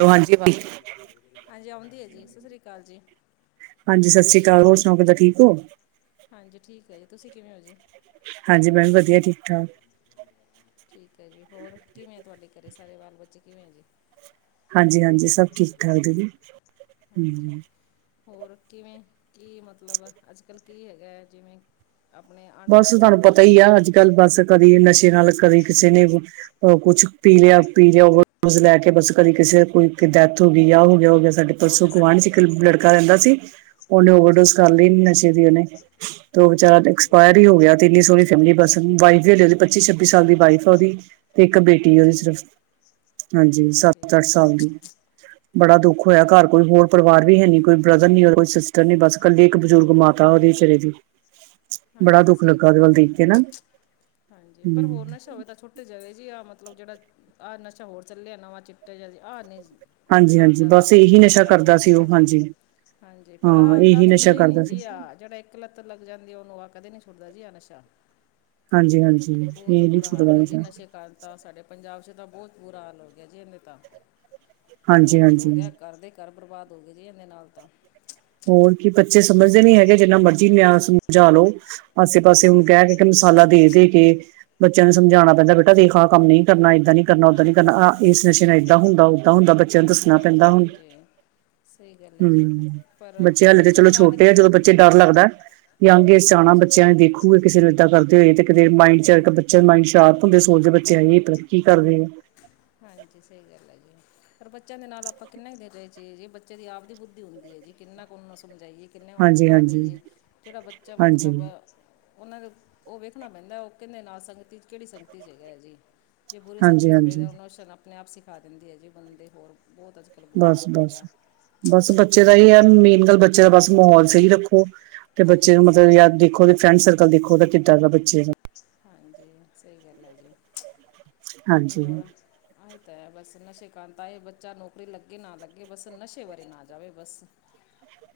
ਲੋ, ਹਾਂਜੀ ਹਾਂਜੀ ਆਉਂਦੀ ਐ ਜੀ ਸਤਿ ਸ੍ਰੀ ਕਾਲ ਜੀ। ਹਾਂਜੀ, ਸਤਿ ਸ਼੍ਰੀ ਕਾਲ, ਹੋਰ ਸੁਣਾਓ ਕਿੱਦਾ ਠੀਕ ਹੋ? ਹਾਂਜੀ ਠੀਕ ਏ, ਤੁਸੀਂ ਕਿਵੇਂ ਹੋ ਜੀ? ਹਾਂਜੀ, ਮੈਂ ਵੀ ਵਧੀਆ ਠੀਕ-ਠਾਕ। ਠੀਕ ਏ ਜੀ, ਹੋਰ ਕਿਵੇਂ ਏ ਤੁਹਾਡੇ ਘਰੇ ਸਾਰੇ ਬਾਲ ਬੱਚੇ ਕਿਵੇਂ ਏ ਜੀ? ਹਾਂਜੀ-ਹਾਂਜੀ ਸਭ ਠੀਕ-ਠਾਕ ਦੀਦੀ ਹਾਂਜੀ ਹਮ। ਹੋਰ ਕਿਵੇਂ ਕੀ ਮਤਲਬ ਅੱਜ ਕੱਲ੍ਹ ਕੀ ਹੈਗਾ ਜਿਵੇਂ ਆਪਨੇ ਆਂਢ-ਗੁਆਂਢ 'ਚ ਕੋਈ ਹੈਗਾ। ਲ ਬਸ ਕਰੀਏ ਨਸ਼ੇ ਨਾਲ ਕਦੀ ਕਿਸੇ ਨੇ ਔ ਕੁੱਛ ਪੀ ਲਿਆ-ਪੀ ਲਿਆ ਹੋਰ। ਬਸ ਲੈ ਕੇ ਬਸ ਕਦੀ ਕਿਸੇ ਕੋਈ ਡੈਥ ਹੋ ਗਈ ਯਾਂ ਔ ਗਿਆ ਔ ਗਿਆ ਸਾਡੇ ਪਰਸੋਂ ਗੁਆਂਢ 'ਚ ਇੱਕ ਲੜਕਾ ਰੈਂਦਾ ਸੀ ਉਨੇ ਹਾਂਜੀ ਓਵਰਡੋਜ ਕਰ ਲਈ ਨਸ਼ੇ ਦੀ ਉਨੇ ਤੇ ਔ ਵਿਚਾਰਾ ਹਾਂਜੀ ਐਕਸਪਾਇਰ ਹੀ ਹੋ ਗਿਆ ਤੇ ਇੰਨੀ ਸੋਹਨੀ ਫੈਮਿਲੀ ਬਸ ਵਾਈਫ ਵੀ ਹਲੇ ਉਹਦੀ ਪੱਚੀ-ਛੱਬੀ ਸਾਲ ਦੀ ਵਾਈਫ ਐ ਉਦੀ। ਤੇ ਇੱਕ ਬੇਟੀ ਏ ਉਦੀ ਹਾਂਜੀ ਸਿਰਫ। ਹਾਂਜੀ, ਸੱਤ-ਅੱਠ ਸਾਲ ਦੀ ਬੜਾ ਦੁੱਖ ਹੋਇਆ ਘਰ ਠੀਕ ਕੋਈ ਹੋਰ ਪਰਿਵਾਰ ਵੀ ਹੈ ਨੀ ਕੋਈ ਬ੍ਰਦਰ ਨੀ ਔਦੇ ਕੋਈ ਸਿਸਟਰ ਨੀ ਬਸ ਘਰ ਕੱਲੀ ਇੱਕ ਬਜ਼ੁਰਗ ਮਾਤਾ ਉਹਦੇ ਵਿਚਾਰੇ ਦੀ। ਬੜਾ ਹਾਂਜੀ, ਦੁੱਖ ਸਹੀ ਲੱਗਾ ਉਹਦੇ ਗੱਲ ਏ ਵੱਲ ਜੀ, ਦੇਖ ਕੇ ਨਾ ਹਾਂਜੀ ਹੂੰ ਪਰ ਹੋਰ ਨਸ਼ਾ ਹੋਵੇ ਤਾਂ ਛੁ [unintelligible] ਆ ਮਤਲਬ ਜੇੜਾ ਆ ਨਸ਼ਾ ਹੋਰ ਚੱਲਿਆ ਨਵਾਂ ਚਿੱਟਾ ਜਿਆ ਜੀ ਆ ਨਹੀ ਜੀ ਏਂਦੇ ਹਾਂਜੀ ਨਾਲ ਹਾਂਜੀ ਜਾਦਾ ਬਸ ਹੋਰ ਇਹੀ ਸਿਸਟਮ ਨਸ਼ਾ ਖ਼ਰਾਬ ਹੋ ਕਰਦਾ ਸੀ ਉਹ ਜਾਂਦਾ ਜੇ। ਹਾਂਜੀ ਹਾਂਜੀ, ਪਰਾ ਹਾਂ ਆਦਾਂ ਇਹੀ ਨਸ਼ਾ ਛੁਟਦੇ ਨੀ ਕਰਦਾ ਸੀ ਜੀ ਆ ਜੇੜਾ ਇੱਕ ਲੱਤ ਲੱਗ ਜਾਂਦੀ ਆ ਉਨੂੰ ਆ ਕਦੇ ਨੀ ਛੁਟਦਾ ਜੀ ਆ ਨਸ਼ਾ। ਹਾਂਜੀ ਹਾਂਜੀ ਬੋਤ ਇਹ ਨੀ ਬੁਰਾ ਛੁੱਟਦਾ ਹਾਲ ਹੈ ਜੀ ਨਸ਼ਾ ਨਸ਼ੇ [unintelligible] ਤਾਂ ਸਾਡੇ ਪੰਜਾਬ 'ਚ ਤਾਂ ਬੋਤ ਬੁਰਾ ਹਾਲ ਹੋ ਗਿਆ ਜੀ [unintelligible] ਤਾਂ ਹਾਂਜੀ ਬੋਤ ਹਾਂਜੀ ਹੋ ਗਿਆ ਘਰ ਦੇ ਘਰ ਬਰਬਾਦ ਹੋ ਗਏ ਜੀ ਇਦੇ ਨਾਲ ਤਾਂ। ਹੋਰ ਕੀ ਬੱਚੇ ਸਮਝਦੇ ਨੀ ਹੈਗੇ ਜਿੰਨਾ ਮਰਜੀ ਨਿਆਂ ਸਮਝਾ ਲੋ ਆਸੇ-ਪਾਸੇ ਹੁਣ ਕਹਿ ਹਾਂਜੀ ਕੇ। [unintelligible] ਲਾ ਦੇ-ਦੇ ਕੇ ਬੱਚਿਆਂ ਨੂੰ ਸਮਝਾਣਾ ਪੈਂਦਾ ਬੇਟਾ ਦੇਖ ਆ ਕੰਮ ਨਈ ਕਰਨਾ ਏਦਾਂ ਨੀ ਕਰਨਾ ਓਦਾਂ ਨੀ ਕਰਨਾ ਹਾਂਜੀ ਆ ਇਸ ਨਸ਼ੇ ਨਾ ਏਦਾਂ ਹੁੰਦਾ ਓਦਾਂ ਹੁੰਦਾ ਬੱਚਿਆਂ ਨੂੰ ਹਾਂਜੀ ਦੱਸਣਾ ਹਾਂਜੀ ਪੈਂਦਾ ਹੁਨ। ਹਾਂਜੀ ਸਹੀ ਗੱਲ ਐ ਜੀ। ਪਰ ਬੱਚੇ ਹਲੇ ਤੇ ਬੱਚਿਆਂ ਚਲੋ ਦੇ ਨਾਲ ਛੋਟੇ ਆ ਜਦੋਂ ਬੱਚੇ ਡਰ ਲੱਗਦਾ ਯੰਗ ਏਜ਼ 'ਚ ਆਣਾ ਹਾਂਜੀ ਬੱਚਿਆਂ ਨੇ ਦੇਖੋ। ਪੂਰੇ ਕਿਸੇ ਨੂੰ ਏਦਾਂ ਕਰਦੇ ਹੋਏ ਤੇ ਕਿਤੇ ਮਾਇੰਡ ਚ ਬੱਚੇ ਮਾਇੰਡ ਸ਼ਾਰਪ ਹੁੰਦੇ ਸੋਚਦੇ ਬੱਚੇ ਐ ਤਰੱਕੀ ਕਰ ਰਏ। ਹਾਂਜੀ, ਸਈ ਗੱਲ ਹੈ ਜੀ। ਪਰ ਬੱਚਿਆਂ ਦੇ ਨਾਲ ਆਪਾਂ ਕਿੰਨਾ ਹੀ ਦੇਰ ਰਹੀਏ ਜੀ ਬੱਚੇ ਦੀ ਆਪ ਦੀ ਬੁੱਧੀ ਹੁੰਦੀ ਏ ਜੀ ਕਿੰਨਾ ਕੁ ਉਨੂੰ ਸਮਝਾਈਏ। ਕਿੰਨੇ ਉਹਨਾਂ ਦੇ ਨਾਲ ਹਾਂਜੀ-ਹਾਂਜੀ, ਰਈਏ ਕੇੜਾ ਬੱਚਾ ਹਾਂਜੀ, ਮਤਲਬ ਉਨਾਂ ਨੂੰ ਔ ਵੇਖਣਾ ਪੈਂਦਾ ਔ ਕਿਦੇ ਨਾਲ ਸੰਗਤੀ 'ਚ ਕੇੜੀ ਸੰਗਤੀ 'ਚ ਹੈਗਾ ਏ ਜੀ। ਜੇ ਬੁਰੀ ਸੰਗਤੀ 'ਚ ਹਾਂਜੀ-ਹਾਂਜੀ ਵੇਖਦਾ ਇਮੋਸ਼ਨ ਆਪਨੇ ਆਪ ਸਿਖਾ ਦਿੰਦੀ ਏ ਜੀ ਬੰਦੇ ਹੋਰ ਬਹੁਤ ਅਜ ਬੁਰਾ ਬਸ-ਬਸ। ਬਸ ਹਾਲ ਹੋ ਬਸ ਗਿਆ। ਬਸ ਬੱਚੇ ਦਾ ਏਈ ਐ ਹਾਂ ਮੇਨ ਗੱਲ ਬੱਚੇ ਦਾ ਬਸ ਮਾਹੌਲ ਸਈ ਰੱਖੋ। ਤੇ ਬੱਚੇ ਹਾਂਜੀ ਨੂੰ ਸਹੀ ਮਤਲਬ ਯਾ ਦੇਖੋ ਉਦੇ ਫਰੈਂਡ ਸਰਕਲ ਦੇਖੋ ਉਦਾ ਕਿੱਦਾਂ ਦਾ ਬੱਚੇ ਨੂੰ ਹਾਂਜੀ ਸਹੀ ਗੱਲ ਹੈ ਜੀ ਹਾਂਜੀ। ਹੋਰ ਹਾਂ ਏ ਤਾਂ ਹੈ ਬਸ ਨਸ਼ੇ ਕਾਂ ਤਾਂ ਏ ਬੱਚਾ ਨੌਕਰੀ ਲੱਗੇ ਨਾ ਲੱਗੇ ਬਸ ਨਸ਼ੇ ਵਾਰੇ ਨਾ ਜਾਵੇ ਬਸ [inaudible]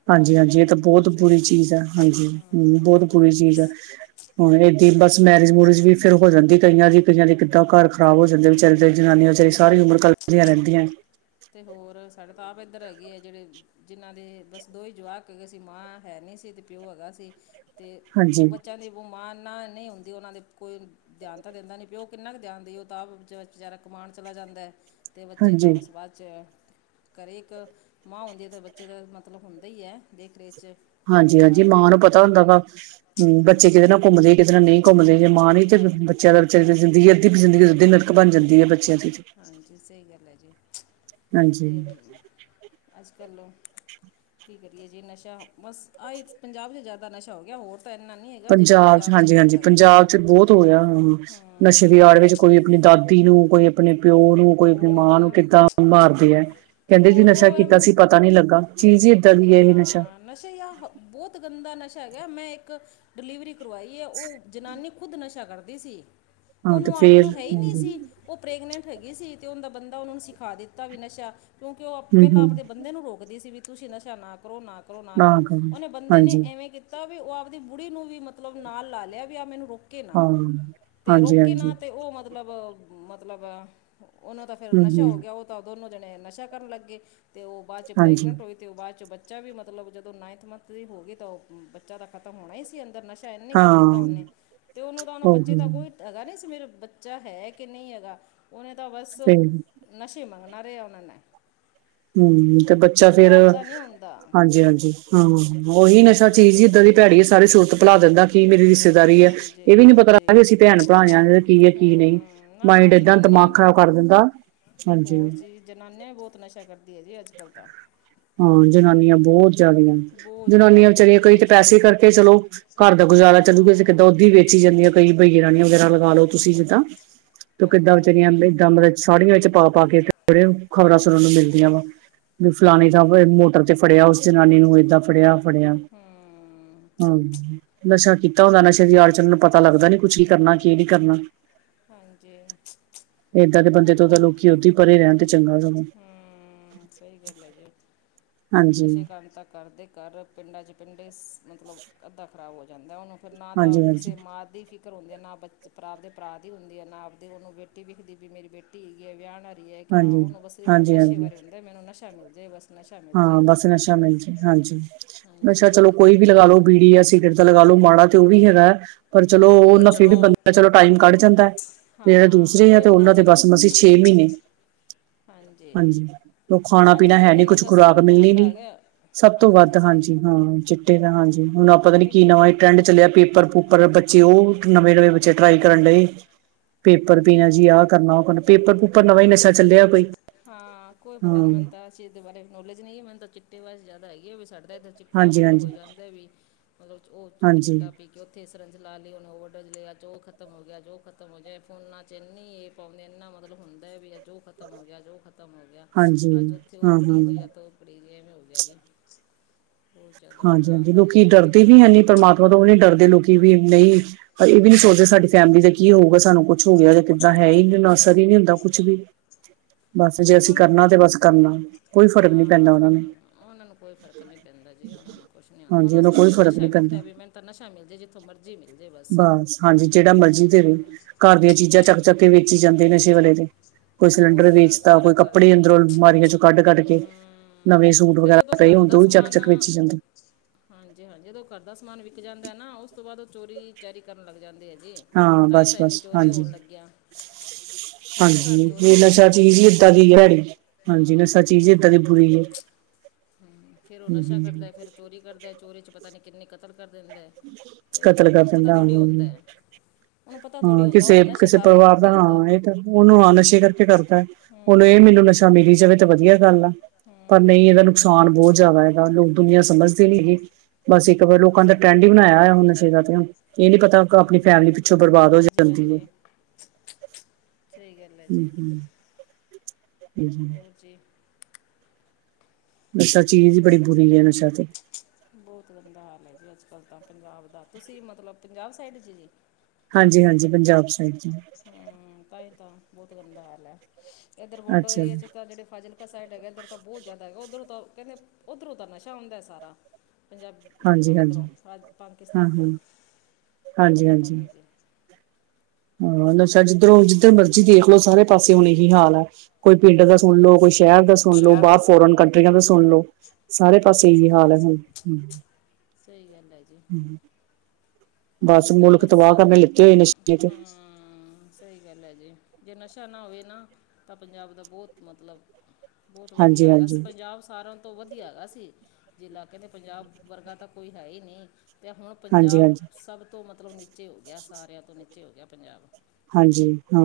ਹਾਂਜੀ ਆਈ ਹਾਂਜੀ ਇਹ ਤਾਂ ਹੋਣਾ ਬਹੁਤ ਬੁਰੀ ਚਾਹੀਦਾ ਜੀ ਚੀਜ਼ ਹੈ ਹਾਂਜੀ ਹਮ ਬਹੁਤ ਹਾਂ ਬੁਰੀ ਚੀਜ਼ ਹੈ ਹੁਣ ਏਦਾ ਹੀ ਆਏ ਬਸ ਮੈਰਿਜ ਮੂਰਿਜ ਵੀ ਫਿਰ ਹੋ ਜਾਂਦੀ ਕਈਆਂ ਦੀ ਕਈਆਂ ਦੀ ਕਿੱਦਾਂ ਘਰ ਖਰਾਬ ਹੋ ਜਾਂਦੇ ਵਿਚਾਰੇ ਦੇ ਜਨਾਨੀਆਂ ਵਿਚਾਰੀ ਸਾਰੀ ਉਮਰ ਕੱਲਪਦੀਆਂ ਰਹਿੰਦੀਆਂ ਤੇ ਹੋਰ ਸਾਡੇ ਤਾਂ ਆਪ ਇੱਧਰ ਹੈਗੇ ਆ ਜਿਹੜੇ ਜਿਹਨ੍ਹਾਂ ਦੇ ਬਸ ਦੋ ਹੀ ਜਵਾਕ ਹੈਗੇ ਸੀ ਮਾਂ ਹੈ ਨਹੀਂ ਸੀ ਤੇ ਪਿਓ ਹੈਗਾ ਸੀ ਤੇ ਉਹ ਹਾਂਜੀ ਬੱਚਿਆਂ ਦੀ ਮਾਂ ਨਾਲ ਨਹੀਂ ਹੁੰਦੀ ਉਹਨਾਂ ਦੇ ਕੋਈ ਧਿਆਨ ਤਾਂ ਦਿੰਦਾ ਨਹੀਂ ਪਿਓ ਕਿੰਨਾ ਕ ਧਿਆਨ ਦੇ ਉਹ ਤਾਂ ਆਪ ਵਿਚਾ ਵਿਚਾਰਾ ਕਮਾਣ ਚਲਾ ਜਾਂਦਾ ਤੇ ਬੱਚੇ ਹਾਂਜੀ ਤਾਂ ਬਸ ਅੱਜ ਹੈ ਘਰ ਇੱਕ ਮਾਂ ਹੁੰਦੀ ਹੈ ਤੇ ਬੱਚੇ ਦਾ ਮਤਲਬ ਹੁੰਦਾ ਹੀ ਹੈ ਦੇਖ ਰੇਖ ਚ ਕਿਵੇਂ ਹਾਂਜੀ ਤਿਆਣ ਹਾਂਜੀ ਰੱਖਣਾ ਮਾਂ ਨੂੰ ਹੁੰਦਾ ਪਤਾ ਕਿਵੇਂ ਵਾ ਨੀ ਬੱਚੇ ਕਿਹਦੇ ਨਾਲ ਹਮ ਘੁੰਮਦੇ ਕਿਹਦੇ ਨਾਲ ਨਹੀਂ ਘੁੰਮਦੇ ਜੇ ਮਾਂ ਨੀ ਹਾਂਜੀ ਤੇ ਹਾਂ ਜੀ ਦਾ ਬੱਚਿਆਂ ਦੀ ਜ਼ਿੰਦਗੀ, ਅੱਧੀ ਵੀ ਜ਼ਿੰਦਗੀ, ਅੱਧੀ ਨਰਕ ਬਣ ਜਾਂਦੀ ਏ, ਬੱਚਿਆਂ ਦੀ ਹਾਂਜੀ, ਸਹੀ ਗੱਲ ਏ ਜੀ ਹਾਂਜੀ ਤੇ ਅੱਜ ਕੱਲ੍ਹ ਕੀ ਕਰੀਏ ਜੀ ਨਸ਼ਾ, ਬਸ ਆਹੀ ਪੰਜਾਬ 'ਚ ਜ਼ਿਆਦਾ ਨਸ਼ਾ ਹੋ ਗਿਆ ਹੋਰ ਤਾਂ ਇੰਨਾ ਨਹੀਂ ਏ ਪੰਜਾਬ 'ਚ, ਹਾਂਜੀ ਹਾਂਜੀ, ਪੰਜਾਬ ਬਹੁਤ ਹੋ ਗਿਆ, ਨਸ਼ੇ ਦੀ ਆੜ ਹਾਂ ਵਿੱਚ ਕੋਈ ਆਪਣੀ ਦਾਦੀ ਨੂੰ, ਕੋਈ ਆਪਣੇ ਪਿਓ ਨੂੰ ਕੋਈ ਆਪਣੀ ਹੋਰ ਮਾਂ ਨੂੰ ਕਿੱਦਾਂ ਆ ਮਾਰਦੀ ਏ। ਅਤੇ ਕਹਿੰਦੇ ਜੀ ਹੋਰ ਨਸ਼ਾ ਕੀਤਾ ਸੀ ਉਹ ਪਤਾ ਨੀ ਲੱਗਾ, ਚੀਜ਼ ਈ ਏਦਾਂ ਦੀ ਏ ਇਹ ਨਸ਼ਾ। ਹਾਂ ਨਸ਼ੇ ਯ ਬਹੁਤ ਗੰਦਾ ਨਸ਼ਾ ਹੈਗਾ ਏ, ਮੈਂ ਇੱਕ ਡਿਲੀਵਰੀ ਕਰਵਾਈ ਐ ਓਹ ਜਨਾਨੀ ਖੁਦ ਨਸ਼ਾ ਕਰਦੀ ਸੀ, ਹਾਂ ਤੇ ਉਹਨੂੰ ਆਪ ਫੇਰ ਨੂੰ ਹੈ ਈ ਨੀਂ ਹਾਂਜੀ ਸੀ। ਉਹ ਪ੍ਰੈਗਨੈਂਟ ਹੈਗੀ ਸੀ ਤੇ ਉਂਹਦਾ ਬੰਦਾ ਓਨੂੰ ਸਿੱਖਾ ਦਿੱਤਾ ਵੀ ਨਸ਼ਾ ਕਿਉਂਕਿ ਓਹ ਹੂੰ ਪਹਿਲਾਂ ਹੂੰ ਅਪਦੇ ਬੰਦੇ ਨੂੰ ਰੋਕਦੀ ਸੀ, ਵੀ ਤੁਸੀਂ ਨਸ਼ਾ ਨਾ ਕਰੋ ਨਾ ਕ ਤਾਂ ਕਰ ਓਨੇ ਬੰਦੇ ਨੇ ਹਾਂਜੀ ਐਵੇਂ ਤਾ ਵੀ ਉਹ ਆਪਦੀ ਬੁੜੀ ਨੂੰ ਵੀ ਮਤਲਬ ਨਾਲ ਲਾ ਲਿਆ ਵੀ ਆ ਮੈਨੂੰ ਰੋਕ ਕੇ ਨਾ ਹਾਂ ਤੇ ਹਾਂਜੀ ਰੋਕੇ ਹਾਂਜੀ ਨਾ ਤੇ ਉਹ ਮਤਲਬ, ਮਤਲਬ ਓਨੂੰ ਤਾਂ ਫਿਰ ਹੂੰ ਨਸ਼ਾ ਹੂੰ ਹੋ ਗਿਆ, ਉਹ ਤਾਂ ਦੋਨੋਂ ਜਣੇ ਨਸ਼ਾ ਕਰਨ ਲਾਗੇ ਤੇ ਉਹ ਬਾਦ 'ਚ ਹਾਂਜੀ ਪ੍ਰੈਗਨੈਂਟ ਹੋਈ ਤੇ ਓ ਬਾਅਦ ਚ ਬੱਚਾ ਵੀ ਮਤਲਬ, ਜਦੋਂ ਨਾਈਨਥ ਮੰਥ ਦੀ ਹੋ ਗਈ ਤਾਂ ਉਹ ਬੱਚਾ ਦਾ ਖ਼ਤਮ ਹੋਣਾ ਈ ਸੀ ਅੰਦਰ ਨਸ਼ਾ ਧਿਆਨ ਕਰ ਹਾਂ ਲਿੱਤਾ ਓਨੇ ਤੇ ਉਨੂੰ ਤਾਂ ਹੁਣ ਬੱਚੇ ਉਹੀ ਦਾ ਕੋਈ ਹੈਗਾ ਨਹੀਂ ਸੀ, ਮੇਰਾ ਬੱਚਾ ਹੈ ਕਿ ਨਈਂ ਹੈਗਾ ਓਨੇ ਤਾਂ ਬਸ ਫੇਰ ਨਸ਼ੇ ਮਗਂਣਾ ਰੇਆ ਓਨਾ ਨੇ। ਹਮ ਤੇ ਬੱਚਾ ਉਹਨੂੰ ਫੇਰ ਆਪਦਾ ਨਹੀਂ ਹੁੰਦਾ ਹਾਂਜੀ-ਹਾਂਜੀ, ਹਾਂ, ਓਹੀ ਨਸ਼ਾ ਨਸ਼ਾ ਚੀਜ਼ ਈ ਲੇਡੀਜ਼ ਏਦਾਂ ਦੀ ਵੀ ਭੈੜੀ ਏ, ਸਾਰੀ ਸੁਰਤ ਭੁਲਾ ਦੇਂਦਾ। ਕੀ ਮੇਰੀ ਰਿਸ਼ਤੇਦਾਰੀ ਐ, ਇਹ ਹਾਂਜੀ ਵੀ ਨੀ ਪਤਾ ਲਦਾ ਹਾਂਜੀ ਵੀ ਅਸੀਂ ਭੈਣ ਭਰਾ ਇਆ, ਕੀ ਐ ਹੂੰ ਕੀ ਨਹੀਂ, ਨਾ ਨਾ ਮਾਇੰਡ ਏਦਾਂ ਜਨਾਨੀਆਂ ਦਿਮਾਗ ਵੀ ਖਰਾਬ ਕਰ ਦਿੰਦਾ, ਹਾਂਜੀ। ਹੋਰ ਜੀ ਜਨਾਨੀਆਂ ਵੀ ਬਹੁਤ ਨਸ਼ਾ ਕਰਦੀ ਏ ਜੀ ਅੱਜ ਕੱਲ੍ਹ ਤਾਂ ਹਾਂ, ਜਨਾਨੀਆਂ ਬਹੁਤ ਜ਼ਿਆਦਾ ਈਆ। ਬਹੁਤ ਜ਼ਿਆਦਾ ਜਨਾਨੀਆਂ ਹੋ ਗਈ ਜੀ ਵਿਚਾਰੀਆਂ ਕਈ ਤੇ ਵੇਚ ਪੈਸੇ ਕਰਕੇ ਚਲੋ ਘਰ ਦਾ ਗੁਜ਼ਾਰਾ ਚੱਲੂਗਾ ਤੇ ਹਾਂ ਦੁੱਧ ਈ ਵੇਚੀ ਜਾਂਦੀਆਂ। ਕਈ ਬਈਰਾਣੀਆ ਵਗੈਰਾ ਲਗਾ ਲਓ ਤੁਸੀਂ ਜਿੱਦਾਂ ਤੇ ਕਿੱਦਾਂ ਹਾਂਜੀ ਵਿਚਾਰੀਆਂ ਹਾਂਜੀ ਇੱਦਾਂ ਮਤਲਬ ਸਾੜੀਆਂ ਵਿੱਚ ਪਾ-ਪਾ ਕੇ ਖ਼ਬਰਾਂ ਸੁਣਨ ਨੂੰ ਮਿਲਦੀਆਂ ਵਾ ਵੀ ਫਲਾਣੇ ਹਾਂਜੀ ਹੋਟਲ ਚ ਫੜਿਆ ਓਸ ਜਨਾਨੀ ਨੂੰ ਏਦਾਂ ਫੜਿਆ ਫੜਿਆ, ਹੂੰ ਹਾਂ। ਨਸ਼ਾ ਕੀਤਾ ਹੁੰਦੇ, ਅਤੇ ਨਸ਼ੇ ਦੀ ਆੜ ਚ ਓਨਾ ਨੂੰ ਪਤਾ ਲੱਗਦਾ ਨੀ ਕੁਛ, ਕੀ ਕਰਨਾ ਕੀ ਨਈਂ ਕਰਨਾ। ਹਾਂਜੀ ਏਦਾਂ ਦੇ ਬੰਦੇ ਬੋਲ ਤੋਂ ਤਾਂ ਲੋਕੀ ਓਦਾ ਈ ਪਰੇ ਰਹਿਣ ਤੇ ਚੰਗਾ ਰਹਿੰਦਾ ਹਮਮ, ਸਈ ਗੱਲ ਐ ਜੀ। ਹਾਂਜੀ ਨਸ਼ੇ ਕਾਰਨ ਤਾਂ ਘਾਰਦੇ ਘਰ ਪਿੰਡਾਂ ਚ ਪਿੰਡੇ ਮਤਲਬ ਅੱਧਾ ਖ਼ਰਾਬ ਹੋ ਜਾਂਦਾ ਉਹਨਾ ਨਾ ਤਾਂ ਹਾਂਜੀ ਕਿਸੇ ਹਾਂਜੀ ਮਾਂ ਦੀ ਫ਼ਿਕਰ ਹੁੰਦੀ ਆ ਨਾ ਬੱਚ ਭਰਾ ਦੇ ਪਰਾ ਦੀ ਹੁੰਦੀ ਐ, ਨਾ ਆਪਦੀ ਉਹਨੂੰ ਬੇਟੀ ਵਿਖਦੀ ਵੀ, ਮੇਰੀ ਬੇਟੀ ਇਗੀ ਹੈ ਵਿਆਣ ਆਲੀ। ਹੈ ਕਿ ਹਾਂ ਹਾਂਜੀ ਉਹਨੂੰ ਬਸ ਸਿਰਫ਼ ਹਾਂਜੀ ਨਸ਼ੇ ਹਾਂਜੀ ਬਾਰੇ ਹੁੰਦੇਂ, ਮੈਨੂੰ ਨਸ਼ਾ ਮਿਲ ਜਾਏ ਬਸ। ਨਸ਼ਾ ਮਿਲ ਹਾਂ, ਜਾਏ ਬਸ ਨਸ਼ਾ ਮਿਲ ਜੇ ਹਾਂਜੀ, ਹਾਂਜੀ ਨਸ਼ਾ ਸਹੀ ਚਲੋ ਗੱਲ ਹੈ ਕੋਈ ਵੀ ਜੀ ਲਗਾ ਲੋ। ਬੀੜੀ ਜਾਂ ਸਿਗਰਟ ਤਾਂ ਲਗਾ ਲੋ ਮਾੜਾ ਤੇ ਓਹ ਵੀ ਹੈਗਾ ਐ। ਪਰ ਚਲੋ, ਹਾਂਜੀ ਉਹ ਨਾਲ ਫਿਰ ਵੀ ਬੰਦਾ ਚਲੋ ਟਾਈਮ ਕਢ ਜਾਂਦਾ ਏ ਤੇ ਜਿਹੜੇ ਹਾਂ ਦੂਸਰੇ ਆ ਉਹ ਤੇ ਇੰਨਾ ਉਹਨਾਂ ਦੇ ਚੱਲ ਬਸ ਮਸੀ ਛੇ ਮਹੀਨੇ। ਹਾਂਜੀ, ਉਹ ਖਾਣਾ ਆਹ ਪੀਣਾ ਚਿੱਟੇ ਹੈ ਦਾ ਨੀ ਕੁਛ ਨਸ਼ਾ ਖੁਰਾਕ ਸਾਰਿਆਂ ਤੋਂ ਮਿਲਣੀ ਵੱਡਾ ਨੀ ਹੈਗਾ ਐ। ਸਭ ਤੋਂ ਵੱਧ ਹਾਂਜੀ ਹਾਂ, ਚਿੱਟੇ ਦਾ ਹਾਂ ਹਾਂਜੀ, ਹੁਣ ਆ ਪਤਾ ਨੀ ਕੀ ਚਿੱਟੇ ਦਾ ਨਵਾਂ ਈ ਟਰੈਂਡ ਚੱਲਿਆ ਪੇਪਰ ਪੂ ਓ ਬੱਚੇ, ਉਹ ਨਵੇਂ-ਨਵੇਂ ਬੱਚੇ ਟਰਾਈ ਕਰਨ ਡਏ, ਪੇਪਰ ਪੀਣਾ ਹਾਂਜੀ ਜੀ, ਆਹ ਕਰਨਾ ਉਹ ਕਰਨਾ ਪੇਪਰ ਪੁ ਹਾਂ, ਕੋਈ ਹਾਂ ਪਤਾ ਨੀ ਮੈਂਨੂੰ ਤਾਂ ਚੀਜ਼ ਦੇ ਬਾਰੇ ਨੌਲੇਜ ਨਹੀਂ ਐ, ਮੈਨੂੰ ਤਾਂ ਚਿੱਟੇ ਬਾਰੇ ਜ਼ਿਆਦਾ ਐ ਗੀ ਸਾਡੇ ਤਾਂ ਇੱਧਰ ਚਿੱਟਾ ਹਾਂਜੀ ਮਤਲਬ ਹਾਂਜੀ ਹੋ ਜਾਂਦਾ ਵੀ, ਮਤਲਬ ਉਹ ਚਿੱਟਾ ਹਾਂਜੀ ਪੀ ਕਿ ਉੱਥੇ ਇਸ ਸਰਿੰਜ ਲਾ ਲਈ, ਓਨੇ ਓਵਰਡੋਜ ਲਿਆ ਚ ਉਹ ਖਤਮ ਹੋ ਗਿਆ, ਜੋ ਖਤਮ ਹੋ ਜਾਏ ਫੋਨਾਂ ਚ ਇੰਨੀ ਇਹ ਪਾਉਂਦੇ ਇੰਨਾ ਮਤਲਬ ਹੁੰਦਾ ਵੀ ਅੱਜ ਓਹ ਖਤਮ ਹੋ ਗਿਆ, ਅੱਜ ਓਹ ਖਤਮ ਹੋ ਗਿਆ, ਹਾਂਜੀ ਅੱਜ ਉੱਥੇ ਉਹ ਹਾਂ ਫੜੀ ਹਾਂ ਗਿਆ ਤੋ ਐਵੇਂ ਹੋ ਗਿਆ ਜੀ, ਬਹੁਤ ਜ਼ਿਆਦਾ ਬੁਰਾ ਹਾਂਜੀ ਹਾਂਜੀ ਹਾਲ ਹੈਗੇ ਲੋਕੀ ਅੱਜ ਕੱਲ੍ਹ ਡਰਦੇ ਤਾਂ। ਵੀ ਹੈ ਨੀ ਪਰਮਾਤਮਾ ਤੋਂ ਵੀ ਨੀ ਡਰਦੀ ਲੋਕੀ, ਵੀ ਨਹੀਂ ਇਹ ਵੀ ਨੀ ਸੋਚ ਜੇ ਸਾਡੀ ਫੈਮਿਲੀ ਦਾ ਕੀ ਹੋਊਗਾ ਸਾਨੂੰ ਕੁਛ ਹੋ ਗਿਆੇ ਕਿੱਦਾਂ ਹੈ ਪੁੱਛੂਗੀ ਹੀ ਅਜੇ ਨ ਅਸਰ ਹੀ ਨਹੀਂ ਹੁੰਦਾ ਕੁਛ ਵੀ ਬਸ ਜੇ ਉਹਨਾਂ ਅਸੀਂ ਨੂੰ ਕਰਨਾ ਤੇ ਬਸ ਕਰਨਾ ਕੋਈ ਹਾਂ ਫ਼ਰਕ ਨਹੀਂ ਪੈਂਦਾ ਉਹਨਾ ਨੂੰ। ਉਹਨਾਂ ਨੂੰ ਕੋਈ ਫਰਕ ਨਹੀਂ ਪੈਂਦਾ ਜੀ ਉਹਨਾਂ ਨੂੰ ਕੁਛ ਨਹੀਂ ਆਉਂਦਾ ਹਾਂਜੀ ਉਹਨੂੰ ਕੋਈ ਸਿਰਫਿਰ ਫ਼ਰਕ ਨਸ਼ਾ ਨੀ ਪੈਂਦਾ ਵੇਖਦਾ ਵੀ ਮੈ ਤਾਂ ਨਸ਼ਾ ਮਿਲ ਜ ਜਿੱਥੋਂ ਮਰਜ਼ੀ ਮਿਲ ਜੇ ਬਸ ਹਾਂਜੀ ਜਿਹੜਾ ਮਰਜ਼ੀ ਦੇਵੇ ਹਮ, ਘਰ ਦੀਆਂ ਚੀਜ਼ਾਂ ਚੱਕ ਚੱਕ ਕੇ ਵੇਚੀ ਜਾਂਦੇ ਨਸ਼ੇ ਵੇਲੇ ਦੇ ਕੋਈ ਹੋਰ ਸਿਲੰਡਰ ਵੇਚਤਾ ਸਾਰਾ ਕੋਈ ਕੱਪੜੇ ਕਰਦਾ ਅੰਦਰੋਂ ਅਲਮਾਰੀਆਂ ਚੋਂ ਕੱਢ ਕੱਢ ਕੇ ਨਵੇਂ ਹਮ, ਸੂਟ ਤੇ ਵਗੈਰਾ ਜਦੋਂ ਪਏ ਹੁੰਦੇ ਕਰਦਾ ਉਹ ਵੀ ਚੱਕ ਸਮਾਨ ਚੱਕ ਵੇਚੀ ਜਾਂਦੇ ਹਾਂਜੀ ਹਾਂਜੀ ਜਦੋਂ ਘਰ ਦਾ ਸਮਾਨ ਵਿਕ ਜਾਂਦਾ ਹੈ ਨਾ ਉਸ ਤੋਂ ਬਾਅਦ ਉਹ ਚੋਰੀ ਚੈਰੀ ਕਰਨ ਲੱਗ ਜਾਂਦੇ ਹੈ ਜੀ ਹਾਂ ਤਾਂ ਹੀ ਬਸ ਤਾਂ ਇਨਨੀ ਬਸ ਚੋਰੀ ਹੋਣ ਹਾਂਜੀ ਲੱਗਿਆ ਨਸ਼ੇ ਕਰ ਵੀ ਨਸ਼ਾ ਚੀਜ਼ ਏਦਾਂ ਦੀੜ ਹਾਂਜੀ ਨਸ਼ਾ ਹਮ, ਚੀਜ਼ ਏਦਾਂ ਦੀ ਬੁਰੀ ਹੈ ਫਿਰ ਉਹ ਨਸ਼ਾ ਹਮ ਕਰਦਾ ਫਿਰ ਚੋਰੀ ਕਰਦਾ ਚੋਰੀ 'ਚ ਪਤਾ ਨਹੀਂ ਕਿੰਨੀ ਕਤਲ ਕਰ ਦਿੰਦਾ ਤੇ ਕਤਲ ਉਹਨੂੰ ਪਤਾ ਕਪਦਾ ਆ ਥੋੜੀ ਹੁੰਦਾ ਹੈ ਉਹਨੂੰ ਪਤਾ ਥੋੜ੍ਹੀ ਹਾਂ ਹੁੰਦਾ ਕਿਸੇ ਉਹਨੂੰ ਨਸ਼ੇ ਕਿਸੇ ਕਾਰਨ ਪਰਿਵਾਰ ਦਾ ਕਰਦਾ ਉਹਦਾ ਹਾਂ ਇਹ ਤਾਂ ਉਹਨੂੰ ਹਾਂ ਨਸ਼ੇ ਕਰਕੇ ਕਰਦਾ ਉਹਨੂੰ ਇਹ ਹੂੰ ਮੈਨੂੰ ਨਸ਼ਾ ਮਿਲੀ ਜਾਵੇ ਤਾਂ ਵਧੀਆ ਗੱਲ ਆ ਪਰ ਹੂੰ ਨਹੀਂ ਇਹਦਾ ਨੂੰ ਹਾਂਜੀ ਨੁਕਸਾਨ ਬਹੁਤ ਜ਼ਿਆਦਾ ਇਹਦਾ ਲੋਕ ਦੁਨੀਆਂ ਸਮਝਦੇ ਨੀ ਗ ਬਸ ਇੱਕ ਵਾਰ ਲੋਕਾਂ ਦਾ ਹਾਂਜੀ ਟਰੈਂਡ ਬਣਾਇਆ ਹੋਇਆ ਹ ਨਸ਼ੇ ਦਾ ਤੇ ਇਹ ਨੀ ਪਤਾ ਆਪਣੀ ਹਾਂਜੀ ਫੈਮਿਲੀ ਪਿੱਛੋਂ ਬਰਬਾਦ ਹੋ ਹਾਂਜੀ ਜਾਂਦੀ ਹੈ ਹਾਂਜੀ ਸਹੀ ਗੱਲ ਹੈ ਜੀ ਹੀ ਹੋਰ ਜੀ ਨਸ਼ਾ ਚੀਜ਼ ਹੀ ਬੜੀ ਬੁਰੀ ਨਸ਼ਾ ਤੇ ਬਹੁਤ ਗੰਦਾ ਹਾਲ ਹੈ ਜੀ ਅੱਜ ਕੱਲ੍ਹ ਤਾਂ ਪੰਜਾਬ ਦਾ ਤੁਸੀਂ ਮਤਲਬ ਪੰਜਾਬ ਸਾਈਡ ਜਚ ਜੀ ਹਾਂਜੀ ਹਾਂਜੀ ਪੰਜਾਬ ਸਾਈਡ ਚ ਹਮ ਤਾਂ ਹੀ ਤਾਂ ਬਹੁਤ ਗੰਦਾ ਹਾਲ ਹੈ ਇੱਧਰ ਵੋਡੋ ਅੱਛਾ ਏਰੀਏ ਜੀ ਚ ਤਾਂ ਜਿਹੜੇ ਫਾਜ਼ਿਲ ਸਾਈਡ ਹੈਗਾ ਇੱਧਰ ਤਾਂ ਬਹੁਤ ਜ਼ਿਆਦਾ ਹੈਗਾ ਉੱਧਰੋਂ ਤਾਂ ਕਹਿੰਦੇ ਉੱਧਰੋਂ ਤਾਂ ਨਸ਼ਾ ਹੁੰਦਾ ਹੈ ਸਾ ਪੰਜਾਬ ਮਤਲਬ ਹਾਂਜੀ-ਹਾਂਜੀ, ਇੱਧਰੋਂ ਰਾਜ ਪਾਕਿਸਤਾਨ ਤੋਂ ਹਾਂ-ਹਾਂ, ਆਂ ਪਤਾ ਹਾਂਜੀ-ਹਾਂਜੀ। ਨਹੀਂ ਜੀ ਹਾਂ ਨਸ਼ਾ ਜਿੱਧਰੋਂ -ਜਿੱਧਰ ਮਰਜੀ ਦੇਖ ਲਓ, ਸਾਰੇ ਪਾਸੇ ਹੁਣ ਇਹੀ ਹਾਲ ਆ, ਕੋਈ ਪਿੰਡ ਦਾ ਸੁਣ ਹਾਂਜੀ ਲੋ, ਕੋਈ ਸ਼ਹਿਰ ਦਾ ਸੁਣ ਲੋ, ਸ਼ਹਿਰ ਬਾਹਰ ਦਾ ਫੋਰਨ ਕੰਟਰੀਆਂ ਦਾ ਸੁਣ ਲੋ, ਸਾਰੇ ਪਾਸੇ ਏਹੀ ਹਾਲ ਹਾਂਜੀ ਹੈ ਹੁਣ ਹ, ਸਹੀ ਗੱਲ ਹੈ ਜੀ ਹ, ਬਸ ਨਸ਼ੇ ਮੁਲਕ ਤਬਾਹ ਕਰਨ ਲਿੱਤੇ ਹੋਏ ਨਸ਼ੇ ਚ, ਹਾ ਸਹੀ ਗੱਲ ਹੈ ਜੀ, ਜੇ ਨਸ਼ਾ ਨਾ ਹੋਵੇ ਨਾ, ਤਾਂ ਪੰਜਾਬ ਦਾ ਬਹੁਤ ਮਤਲਬ ਬਹੁਤ ਵਧੀਆ ਹੈਗਾ, ਹਾਂਜੀ-ਹਾਂਜੀ, ਪੰਜਾਬ ਸਾਰਾ, ਤੋਂ ਵਧੀਆ ਹੈਗਾ ਸੀ ਜਿਲਾ, ਕਹਿੰਦੇ ਪੰਜਾਬ ਵਰਗਾ ਤਾਂ ਕੋਈ ਹੈ ਈ ਨਹੀਂ, ਅਤੇ ਹੁਣ ਪੰਜਾਬ ਹਾਂਜੀ-ਹਾਂਜੀ, ਸਭ ਤੋਂ ਮਤਲਬ ਨੀਚੇ ਹੋ ਗਿਆ, ਸਾਰਿਆਂ ਤੋਂ ਨੀਚੇ ਹੋ ਗਿਆ ਪੰਜਾਬ, ਹਾਂਜੀ ਹਾਂ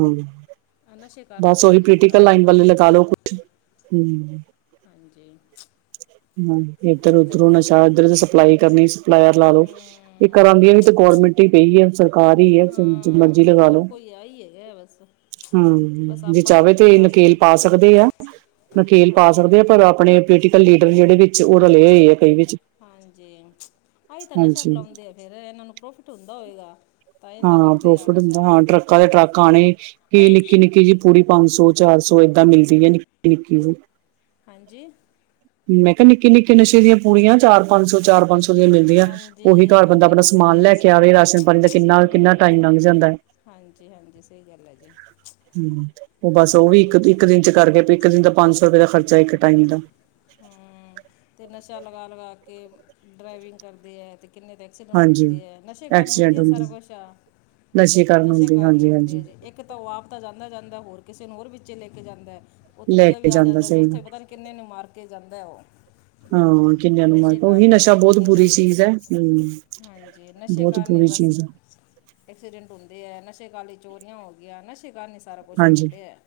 ਆਹ ਨਸ਼ੇ ਕਾਰਨ ਬਸ ਹੋਇਆ ਓਹੀ ਜੀ ਸਾਰਾ ਪੋਲੀਟੀਕਲ ਕੁਛ ਲਾਈਨ ਤਾਂ ਵਾਲੀ ਲਗਾ ਲਓ, ਹਮ ਹਾਂਜੀ। ਹਾਂ ਸਹੀ ਇੱਧਰ ਗੱਲ ਹੈ -ਉਧਰੋਂ ਜੀ ਨਸ਼ਾ ਇੱਧਰੋ ਵੀ ਸਪਲਾਈ ਕਰਨੀ ਸਪਲਾਇਰ ਲਾ ਲੋ ਇਹ ਹੂੰ ਕਰਾਂਦੀਆ ਵੀ, ਗੌਰਮੈਂਟ ਈ ਪਈ ਹੈ, ਸਰਕਾਰ ਈ ਆ, ਜੋ ਹਾਂ ਮਰਜੀ ਲਗਾ ਹੋਰ ਲੋ ਕੋਈ ਆ ਹੀ ਹੈਗਾ ਬਸ ਬਸ ਹੁ ਜੇ ਆਪਾਂ ਤਾਂ ਚਾਹਵੇ ਵੇਖਦੇ ਤੇ ਨਕੇਲ ਆਪਦੇ ਪਾ ਸਕਦੇ ਆ, ਨਕੇਲ ਪਾ ਹਾਂਜੀ ਸਕਦੇ ਆ, ਪਰ ਆਪਣੇ, ਪੋਲੀਟੀਕਲ ਲੀਡਰ ਜਿਹੜੇ ਵਿੱਚ, ਉਹ ਰਲੇ ਹੋਏ ਐ ਕਈ ਵਿੱਚ, ਹਾਂਜੀ ਤਾਂਹੀ ਤਾਂ ਨਸ਼ਾ ਹਾਂਜੀ ਫੈਲਾਉਂਦੇ ਆ ਫਿਰ, ਇਹਨਾਂ ਨੂੰ ਪ੍ਰੋਫਿਟ ਹੁੰਦਾ ਹੋਵੇਗਾ, ਹਾਂ ਪ੍ਰੋਫਿਟ ਹੁੰਦਾ ਹਾਂ, ਟਰੱਕਾਂ ਦੇ ਟਰੱਕ ਆਉਣੇ ਕਿ ਨਿੱਕੀ ਹਾਂਜੀ ਨਿੱਕੀ ਜਿ, ਪੂਰੀ ਪੰਜ ਸੌ -ਚਾਰ ਸੌ ਏਦਾਂ ਮਿਲਦੀ ਐ ਨਿੱਕੀ- ਨਿੱਕੀ ਜੇਈ, ਹਾਂਜੀ। ਮੈਂ ਕੇਆ ਨਿੱਕੇ-ਨਿੱਕੇ ਨਸ਼ੇ ਜੇ, ਪੁੜੀਆਂ ਚਾਰ ਪੰਜ ਸੌ -ਚਾਰ ਪੰਜ ਸੌ ਦੀਆਂ ਮਿਲਦੀਆਂ, ਓਹੀ ਘਰ ਬੰਦਾ ਹਾਂਜੀ ਆਪਣਾ ਸਮਾਨ ਹਾਂਜੀ ਲੈ ਕੇ ਆਵੇ ਰਾਸ਼ਨ, ਪਾਣੀ ਦਾ ਕਿੰਨਾ -ਕਿੰਨਾ ਟਾਈਮ ਹੂੰ ਲੰਘ ਜਾਂਦਾ, ਹਾਂਜੀ -ਹਾਂਜੀ ਸਈ ਗੱਲ ਐ ਜੀ, ਠੀਕ ਐ, ਤੇ ਬਸ ਉਹ ਵੀ ਇੱਕ, ਹੂੰ ਇੱਕ ਦਿਨ ਚ ਕਰਦੇ ਇੱਕ ਦਿਨ ਦਾ ਪੰਜ ਸੌ ਰੁਪਏ ਦਾ ਖਰਚਾ ਇੱਕ ਟਾਈਮ ਦਾ, ਹੂੰ ਅਤੇ ਨਸ਼ਾ ਲਗਾ -ਲਗਾ ਕੇ ਡਰਾਈਵਿੰਗ ਕਰਦੇ ਆ ਤੇ ਕਿੰਨੇ ਕਿਦਾ ਹਾਂਜੀ ਹੁੰਦੇ ਹੈ, ਨਸ਼ੇ ਕਾਰਨ ਹੁੰਦੇ ਆ ਸਾਰਾ ਕੁਛ ਆ, ਨਸ਼ੇ ਹੁੰਦੀ ਕਾਰਨ ਹਾਂਜੀ ਹੁੰਦੇ ਆ, ਹਾਂਜੀ ਜੀ ਇੱਕ, ਇੱਕ ਤਾਂ ਉਹ ਆਪ ਤਾਂ ਜਾਂਦਾ -ਜਾਂਦਾ ਹੋਰ ਕਿਸੇ ਨੂੰ ਹੋਰ ਵਿੱਚੇ ਲੈ ਕੇ ਜਾਂਦਾ, ਉਹ ਲੈ ਤੀਜਾ ਕੇ ਵੀ ਆ ਜਾਂਦਾ, ਜੋ ਸਹੀ ਗੱਲ ਉੱਥੇ ਪਤਾ ਨਈ ਕਿੰਨੇ ਨੂੰ ਮਾਰ ਕੇ ਜਾਂਦਾ ਹੈ ਉਹ। ਹਾਂ ਕਿੰਨਿਆਂ ਨੂੰ ਮਾਰ ਨਸ਼ੇ ਕੇ ਉਹੀ ਕਾਰਨ ਹੀ ਨਸ਼ਾ ਹੈ ਬਹੁਤ ਕਿੰਨੇ ਬੁਰੀ ਤੇ ਚੀਜ਼ ਹੈ ਹੁ, ਹਾਂਜੀ ਨਸ਼ੇ ਕਾਰਨ ਹੀ ਬਸ। ਐਕਸੀਡੈਂਟ ਹੁੰਦੇ ਆ, ਨਸ਼ੇ ਕਾਰਨ ਈ ਚੋਰੀਆਂ ਹੋ ਗਈਆ ਨਸ਼ੇ ਕਾਰਨ। ਸਾਰਾ ਕੁਛ ਹੋਏ ਹਾਂਜੀ ਪਿਆ,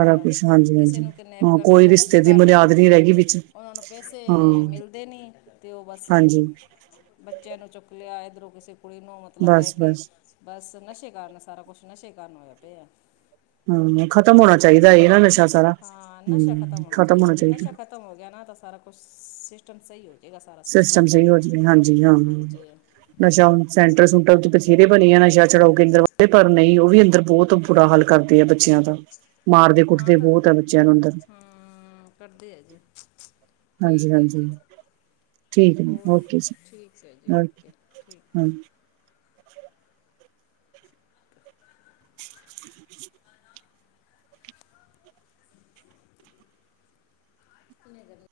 ਸਾਰਾ ਕੁਛ ਹਾਂਜੀ ਕਿਸੇ ਹਾਂਜੀ ਨੂੰ ਕਿਡਨੈਪ ਹਾਂ ਕਰਦੇ ਹੋ ਕੋਈ ਤਾਂ ਰਿਸ਼ਤੇ ਨਸ਼ੇ ਦੀ ਕਾਰਨ ਹੀ ਬੁਨਿਆਦ ਨਹੀਂ ਕਰਦੇ। ਰਹਿ ਹੈ ਗਈ ਵਿੱਚ ਉਹਨਾਂ ਨੂੰ ਪੈਸੇ ਹਾਂ ਮਿਲਦੇ ਨੀ, ਤੇ ਉਹ ਬਸ। ਹਾਂਜੀ ਬੱਚਿਆਂ ਨੂੰ ਚੁੱਕ ਲਿਆ, ਇਧਰੋਂ ਕਿਸੇ ਕੁੜੀ ਨੂੰ ਮਤਲਬ ਲੈ ਬਸ ਕੇ, ਬਸ ਬਸ ਨਸ਼ੇ ਕਾਰਨ ਸਾਰਾ ਕੁਛ ਨਸ਼ੇ ਕਾਰਨ ਹੋਇਆ ਪੇਆ, ਹਮ ਖਤਮ ਹੋਣਾ ਚਾਹੀਦਾ ਏ ਨਾ ਨਸ਼ਾ ਸਾਰਾ ਹਾਂ ਨਸ਼ਾ ਹਮ ਖਤਮ ਹੋਣਾ ਜੇ ਚਾਹੀਦਾ। ਨਸ਼ਾ ਖਤਮ ਹੋ ਗਿਆ ਨਾ ਤਾਂ ਸਾਰਾ ਕੁਛ ਸਿਸਟਮ ਸਹੀ ਹੋ‌ ਜੇ। ਹੈਗਾ ਸਾਰਾ ਸਿਸਟਮ, ਸਹੀ ਹੋ ਜਾਵੇ ਹਾਂਜੀ ਹਾਂ ਹਾਂਜੀ। ਨਸ਼ਾ ਮੁਕਤ ਸੈਂਟਰ ਸੂਟਰ ਬਥੇਰੇ ਬਨੇ ਆ, ਨਸ਼ਾ ਛੁਡਾਊ ਕੇਂਦਰ ਪਰ ਨਹੀਂ ਉਹ ਵੀ ਅੰਦਰ ਬੋਤ, ਬੁਰਾ ਹਾਲ ਕਰਦੇ ਆ ਬੱਚਿਆਂ ਦਾ, ਮਾਰਦੇ ਹਾਂ -ਕੁੱਟਦੇ ਤਾਂ ਬਹੁਤ ਆ ਬੱਚਿਆਂ ਨੂੰ ਅੰਦਰ ਹਾਂ ਕਰਦੇ ਆ ਜੀ। ਹਾਂਜੀ ਠੀਕ ਹੈ -ਹਾਂਜੀ। ਜੀ ਠੀਕ ਹੈ ਜੀ ਹੋਰ ਓਕੇ ਜੀ ਠੀਕ ਹੈ ਜੀ -ਓਕੇ ਠੀਕ ਹੈ ਹਾਂ। ਜੀ ਕੀ ਹੈਗੇ ਨੇ,